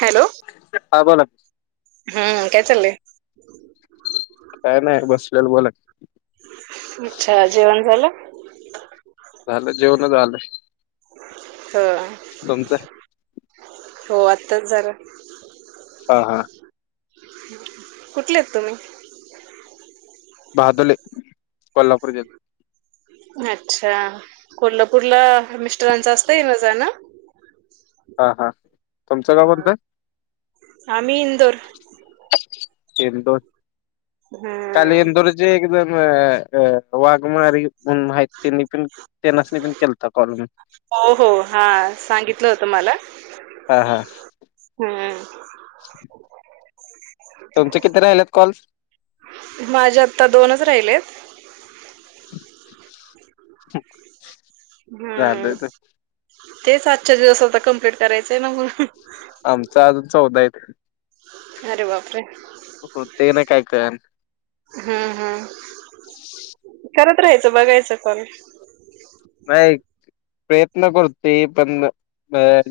Hello! हा बोला. हम्म काय चालय. काय नाही बसलोय बोल. अच्छा जेवण झालं? झालं जेवण झालं हं. तुमचं हो आत्ताच झालं. हा हा कुठलेत तुम्ही? बाहादुरले कोल्हापूर जवळ. अच्छा! कोल्हापूरला मिस्टरांचा असत येन जान. हा हा तुमचं गावं कोणतं. आम्ही इंदोर इंदोर, खाली हम्म इंदोर चे वाघमारी म्हणून आहेत त्यांनी पण त्यांनासनी पण केलता कॉल मी. हो हो हा सांगितलं होतं मला. हा हा हम्म [inaudible] तुमचे किती राहिलेत कॉल माझे आता दोनच राहिले आहेत. [inaudible] हम्म झालं तेच आजच्या दिवस आता कम्प्लीट करायचंय ना म्हणून- आमच अजून चौदा आहेत. अरे बापरे! होतय का नाही काय कळना. हम्म हम्म करत राहायचं बघायचं काॅल. नाही. प्रयत्न करतोय पण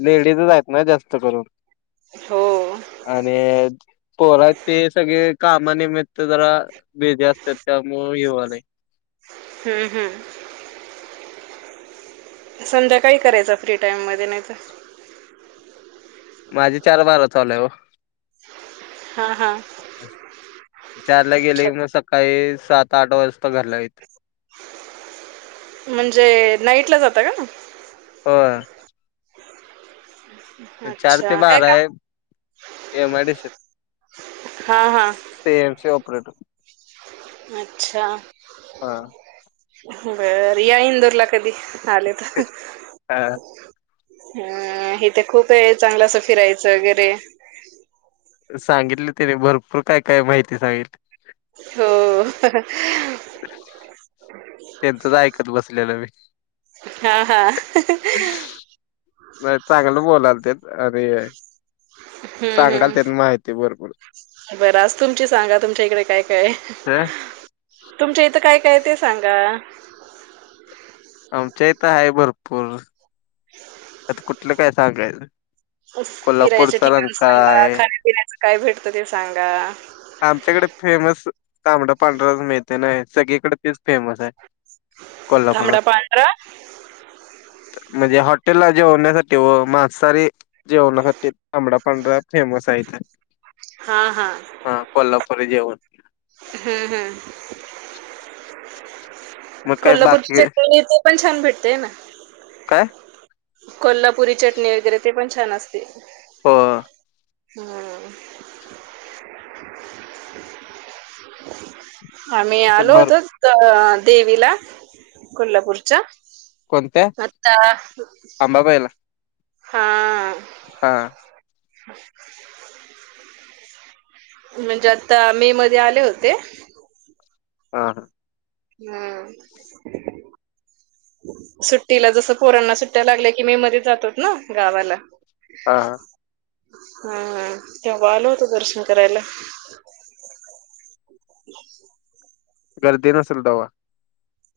लेडीजच आहेत ना जास्त करून. हो आणि पोर आहेत सगळे कामानिमित्त जरा, बीजी अस्तात त्यामुळं हे वायलय. हम्म हम्म संध्याकाळी करायचा फ्री टाइममध्ये नाही तर. माझे चार बारा [unintelligible] हां. हां. चारला गेले का मग सकाळी सात आठ वाजता घरला येत. म्हणजे नाईट ला जाता का? होय. चार ते अच्छा काय का बाराए. एम आय डी सी त. हा हा ते [unintelligible] अच्छा. हा. बर. या इंदूर ला कधी आले तर. हं. इथ खूप आहे. चांगल असं फिरायचं वगैरे. सांगितले तिने. भरपूर काय काय माहिती सांगितली. हो. त्यांच काय ऐकत बसलेलो मी. हा. हा. नाही चांगलं बोलालते. अरे. हं हं. भरपूर. बरं आज तुमच सांगा तुमच्या इकडे काय? काय? ह तुमच्या इथं काय काय ते सांगा. आमच्या इथं आहे भरपूर. आता कुठलं काय सांगायचं. फिरायच कोल्हापूरचा ठिकाण रंकाळा सांगा. आहे खाण्यापिण्याचं काय भेटतं ते सांगा. आमच्याकडे फेमस तांबडा पांढरा मिळत. नाही सगळीकडे तेच फेमस आहे. कोल्हापुरात. तांबडा पांढरा म्हणजे हा - -टेलला जेवण्यासाठी हो मांसाहारी जेवणासाठी तांबडा पांढरा फेमस आहे इथ. हा. हा. हां. कोल्हापूरी जेवण. हम्म. हम्म. मग काय कोल्हापूरच ते बाकी [unintelligible] पण छान भेटतेय ना? काय? कोल्हापुरी चटणी वगैरे ते पण छान असते. हो. हम. आम्ही असं आलो भर होतो. अ देवीला. कोल्हापूरच्या. [unintelligible] अंबाबाईला. हां. हा. ह म्हणजे आत्ता मे मध्ये आले होते. हा. हा. हम्म. सुट्टीला जस पोरांना सुट्ट्या लागल्या की मे मध्ये जातोत ना गावाला हा हा, हा तेव्हा आल होतो दर्शन करायला गर्दी नसल तवा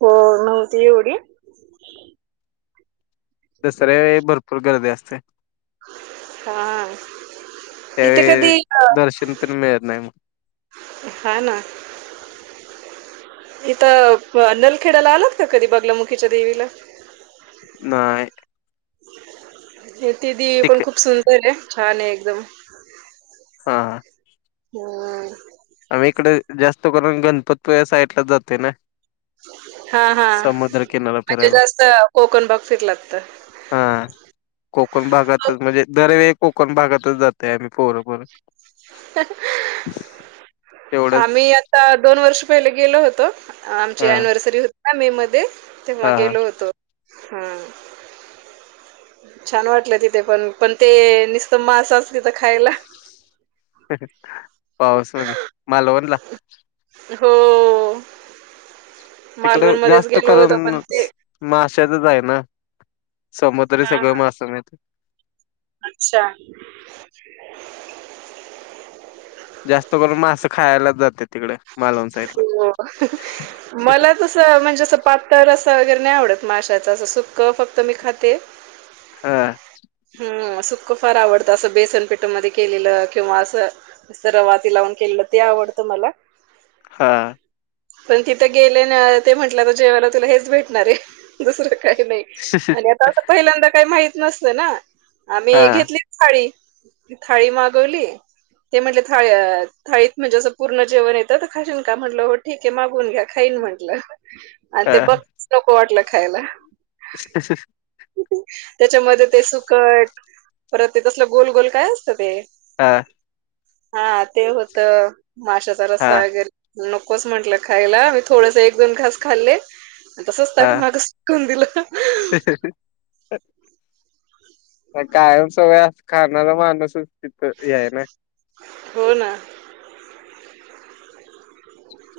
हो नव्हती एवढी दसऱ्या वेळी भरपूर गर्दी असत्या हा इथ कधी अ तर मिळत नाही मग हा ना इथं अ नलखेड्याला आलात का कधी बागलामुखीच्या देवीला नाही ह ती देवी ठीक पण आहे खूप सुंदर आहे छान आहे एकदम हा हम आम्ही इकडे जास्त करून गणपतपुळे साईडला जातोय ना हा, हा समुद्र किनारा म्हणजे फिरायला जास्त कोकण भाग फिरलात तर हा कोकण भागातच म्हणजे दरवेळी कोकण भागातच जातय आम्ही पोर, पोरं तेवढंच आम्ही आता दोन वर्ष पहिले गेलो होतो आमची हा अनिव्हर्सरी होती ना मे मध्ये हा तेव्हा हा गेलो होतो ह छान वाटलं तिथे पण पण ते निसतं मासाचं तिथं खायला ह पावसमध्ये मालवणला हो मालवण मध्येच गेलो होत पण ते माश्याासच आहे ना समुद्र हा सगळं हा. मासं मात अच्छा जास्त करून मास खायलाच जातेत तिकड हो मला तस म्हणजे असं पातळ रस्सा वगैरे नाही आवडत माशाचं असं सुक्क फक्त मी खाते ह हम् सुख फार आवडतं असं बेसनपेठ मध्ये केलेलं किंवा असं असं रवा तेन लावून केलं ते आवडतं मला हा पण तिथं गेले ना ते म्हंटलं त जेवायला तुला हेच भेटणार आहे दुसरं काही नाही आणि आता असं पहिल्यांदा काही माहित नसतं ना हा आम्ही घेतली थाळी, थाळी मागवली ते म्हटले थाळी थाळीत म्हणजे असं पूर्ण जेवण येतं तर खाशीन का म्हटलं हो ठीके मागून घ्या खाईन म्हटलं आणि ते हा [unintelligible] वाटलं खायला [unintelligible] त्याच्यामध्ये ते सुकट परत ते तसलं गोल, गोल काय असतं ते आ हा ते होत माशाचा हा रस्ता वगैर नकोच म्हंटलं खायला मी थोडस एक, दोन खास खाल्ले तसच त्या हा माग शिकून दिलं कायम सवय अस कानाला बांधत होतं तिथ या ना हो ना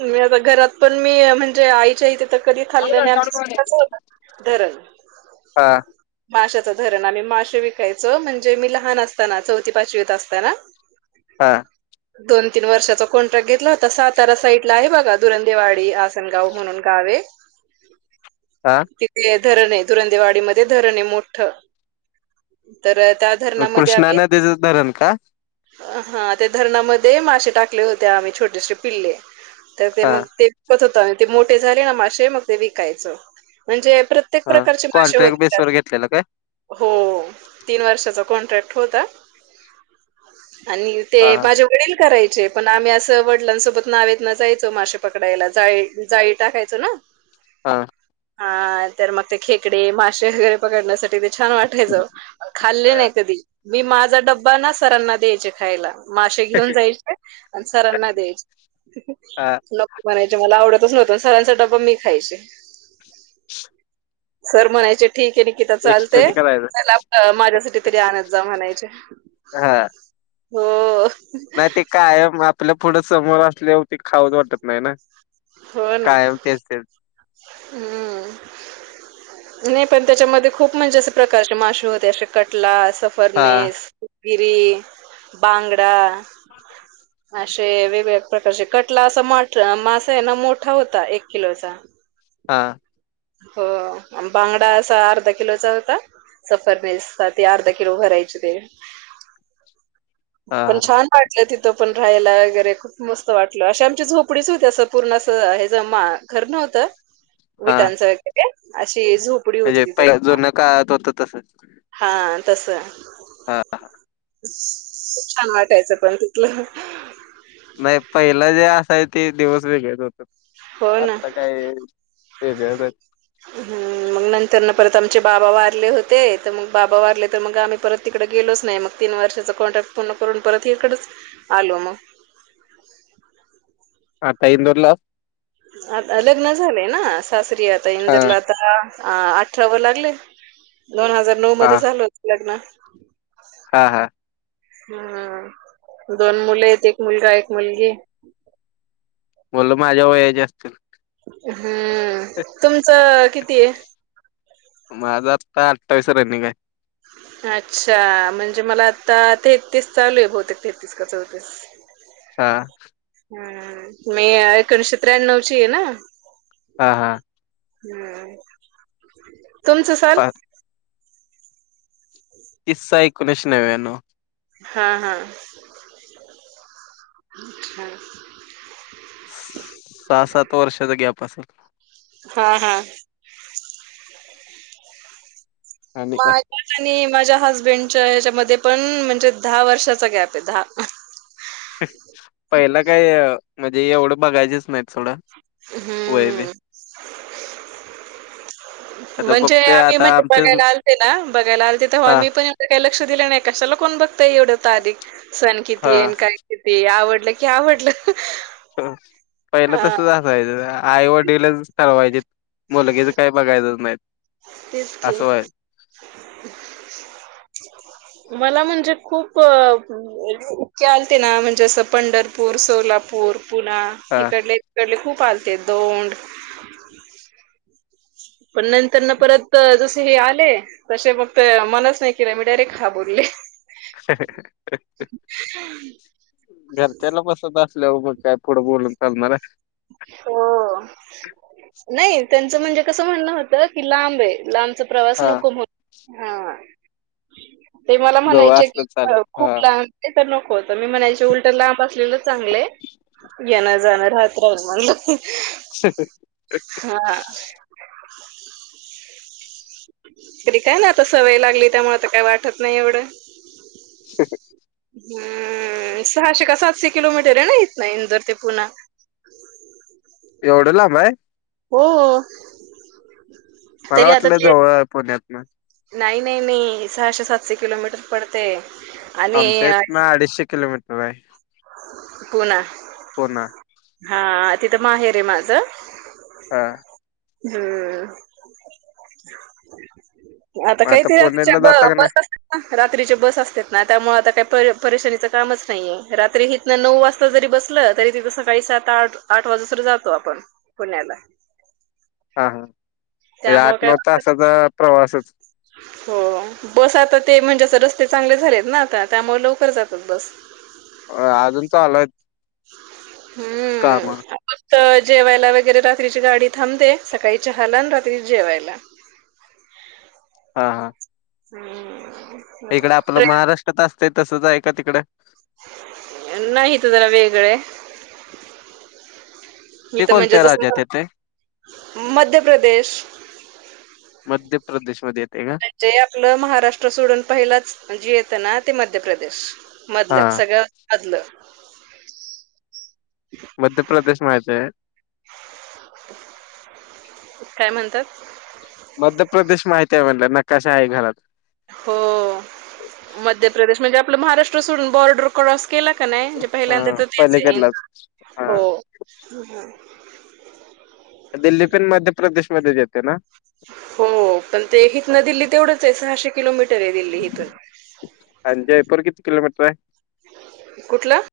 मी आता घरात पण मी म्हणजे आईच्या इथं तर कधी खाल्लं नाही. आमचं कसं होणार? धरण हा माशाचं धरण, आम्ही मासे विकायचो म्हणजे, मी लहान असताना चौथी पाचवीत असताना [inaudible] हा दोन तीन वर्षाचा कॉन्ट्रॅक्ट घेतला होता. सातारा साईट आहे बघा दुरंदेवाडी आसनगाव म्हणून गाव आहे. हा तिकडे धरण हे धुरंदेवाडीमध्ये धरण हे मोठं तर त्यात मग धरणामध्ये कृष्णा आम्ही नदीचं धरण का हा, त्या धरणामध्ये माशे टाकले होते. आम्ही छोटेसे पिल्ले तर ते हा मग ते विकत होतं आणि ते मोठे झाले ना माशे मग ते विकायचं म्हणजे प्रत्येक प्रत्येक हा प्रकारचे मासे होते कॉन्ट्रॅक्ट त्यात बेसवर घेतलेलं काय हो तीन वर्षाचा कॉन्ट्रॅक्ट होता आणि ते हा माझे वडील करायचे पण आम्ही असं वडिलांसोबत नावेत नं जायचो मासे पकडायला जाळी जाळी टाकायचं ना हा हा तर मग ते खेकडे, माशे पकडण्यासाठी ते छान वाटायचं खाल्ले नाही कधी. मी माझा डब्बा ना सरांना द्यायचे खायला, मासेे घेऊन जायचे आणि सरांना द्यायचे. हा नको म्हणायचे मला आवडतच नव्हतं सरांचा डबा मी खायचे. सर म्हणायचे ठीक आहे इथ एक्सचेंज चालतंय करायचं चला माझ्यासाठी तरी आणत जा म्हणायचे. हा हो नाही ते, कायम आपल्या पुढं समोर असल्यावरती खाऊचं वाटत नाही ना हो ना कायम तेच तेच हम्म नाही पण, त्याच्यामध्ये खूप म्हणजे असे प्रकारचे मासे होते असे कटला अस हा परनेस, गिरी, बांगडा [inaudible] असे वेगवेगळ्या प्रकारचे कटला असा मासा आहे ना मोठा होता. एक किलोचा हा हो अन बांगडा असा अर्धा किलोचा होता. सफरनेस त ते अर्धा किलो भरायचे ते हा पण हा छान वाटलं तिथं, पण राहायला वगैरे खूप मस्त वाटलं, अशी आमची झोपडीच होती असं पूर्ण असं हेज घर नव्हतं हा त्यांचा एक अशी झोपडी होती तिथं काळ्यात होतं तसंच हा तसं हा हा खूप छान वाटायचं पण तिथलं. नाही, पहिला जे असायचं ते दिवस वेगळेच होते. हो ना. आता काय वेगळंच हाईत हम्म मग नंतरनं परत आमचे बाबा वारले होते. तर मग बाबा वारले तर मग आम्ही परत तिकडे गेलोच नाही. मग तीन वर्षाचा कॉन्ट्रॅक्ट पूर्ण करून परत इकडेच आलो मग. आता इंदूरला... आता लग्न झालेय ना सासरी आता हा इंदूरला आता. अ अठरा व लागले दोन हजार नऊ हा मध्ये झाल होत लग्न. हा हा... हा... दोन मुले आहेत एक मुलगा एक मुलगी. म्हलं माझ्या वयाचे असतील. हम्म तुमचं किती हे. माझं आत्ता अठ्ठावीस रनिंग आहे. अच्छा! म्हणजे मला आता तेहतीस चालू आहे बहुतेक तेहतीस का चौतीस. हा.... हम् मी एकोणीशे त्र्याण्णव ची आहे ना. हा हा.. ह हं... तुमचं सांग. पा तीस सहा एकोणीसे नव हा हा... सहा सात वर्षाचा गॅप असेल. हा हा.... [inaudible] आणि माझ्या काय आणि माझ्याहसबँड च्या ह्याच्यामध्ये पण म्हणजे दहा वर्षाचा गॅप आहे दहा. पहिलाकाय म्हणजे एवढं बघायचेच नाहीत थोडं. हम्म... होय वे.... म्हणजे आम्ही म्हण बघायला आलते ना बघायला आलते तेव्हा हा आम्ही पण. काही लक्ष दिलं नाही कशाला कोण बघताय एवढं तारीख सण किती हा येन काय. किती आवडलं की आवडलं. हो पहिलं हां, तस झाल. पहिले तर आई-वडीलच बघायची मुलगी काहीठरल नाही त मला म्हणजे खूप... आलते ना म्हणजे पंढरपूर, सोलापूर, पुना. हा इक डले तिकडले खूप आलते दोन. पण नंतर ना परत जस हे आले. तसे फक्त मनच नाही केले मी डायरेक्ट हा बोलले. [inaudible] हम्.... घरच्याला पसंत असल्यावर मग काय पुढं बोलून चालणार आहे. हो... नाही त्यांचं म्हणजे कसं म्हणण होतं की लांब आहे लांबच. प्रवास हा नको हा... ते मला जवळ म्हणायचे असलं की चालेल हा खूप लहान. ते तर नको होत मी म्हणायचे उलट लांब असलेलं चांगलंयेणं जाणं राहत. मन... ह [inaudible] हा... [inaudible] तरी काय ना आता सवय लागली त्यामुळे आ काय वाटत नाही एवढं. हम्. हम्म सहाशे का सातशे किलोमीटर आहे ना इथं ना इंदर ते पुणा. एवढ्या लांब आहे? हो. [inaudible] मला वाटलं ते जवळ आहे पुण्यातन. नाही नाही नाही सहाशे-सातशे किलोमीटर पडते. आणि आमच्या इत अ, ना अडीचशे किलोमीटर आहे. [inaudible] पुणा. पुणा. हा तिथं माहेर आहे माझं. हा. हम्म [inaudible] आता मग काहीतच्या पुण्याला ब जाता का नाही बस रात्रीचे बस असते ना त्यामुळे आता काही परेशानीच कामच नाहीये रात्री ही नऊ वाजता जरी बसलं तरी तिथं सकाळी सात-आठ, आठ वाजे जातो आपण पुण्याला. हा हा, म्हणजे त्यामुळे काय आठ-नऊ वाटत तासाचा प्रवासच. हो. बस आता ते म्हणजे रस्ते चांगले झालेत ना आता त्यामुळे लवकर जातात बस. अ अजून चालू आहेत. काम हम्म, तिथ जेवायला वगैरे रात्रीची गाडी थांब दे सकाळी चहाला आणि रात्री जेवायला. हा हा. हम्. इकडे आपलं महाराष्ट्रात असतय तसंच आहे का तिकडे? नाही हित जरा वेगळं. [inaudible] मी ते म्हणजे कोणत्या जस राज्यात येते ना [inaudible] मध्य प्रदेश. मध्य प्रदेशमध्ये येते का? जे आपलं महाराष्ट्र सोडून पहिलाच जे येतं ना ते मध्य प्रदेश. मधलच हा सगळं मधलं. [inaudible] मध्य प्रदेश माहित आहे. [inaudible] काय म्हणतात? मध्य प्रदेश माहित आहे म्हणला नकाशा आहे घरात. हो, मध्य प्रदेश म्हणजे आपलं महाराष्ट्र सोडून बॉर्डर क्रॉस केला का नाही म्हणजे ह पहिल्यांदा तर तेच आहे, पलीकडलाच हा हो. दिल्ली पण मध्य प्रदेश मध्ये येते ना? हो पण ते हिथनं दिल्ली तेवढंच आहे सहाशे किलोमीटर आहे दिल्ली हिथून. [inaudible] आणि जयपूर किती किलोमीटर आहे? [inaudible] कुठलं?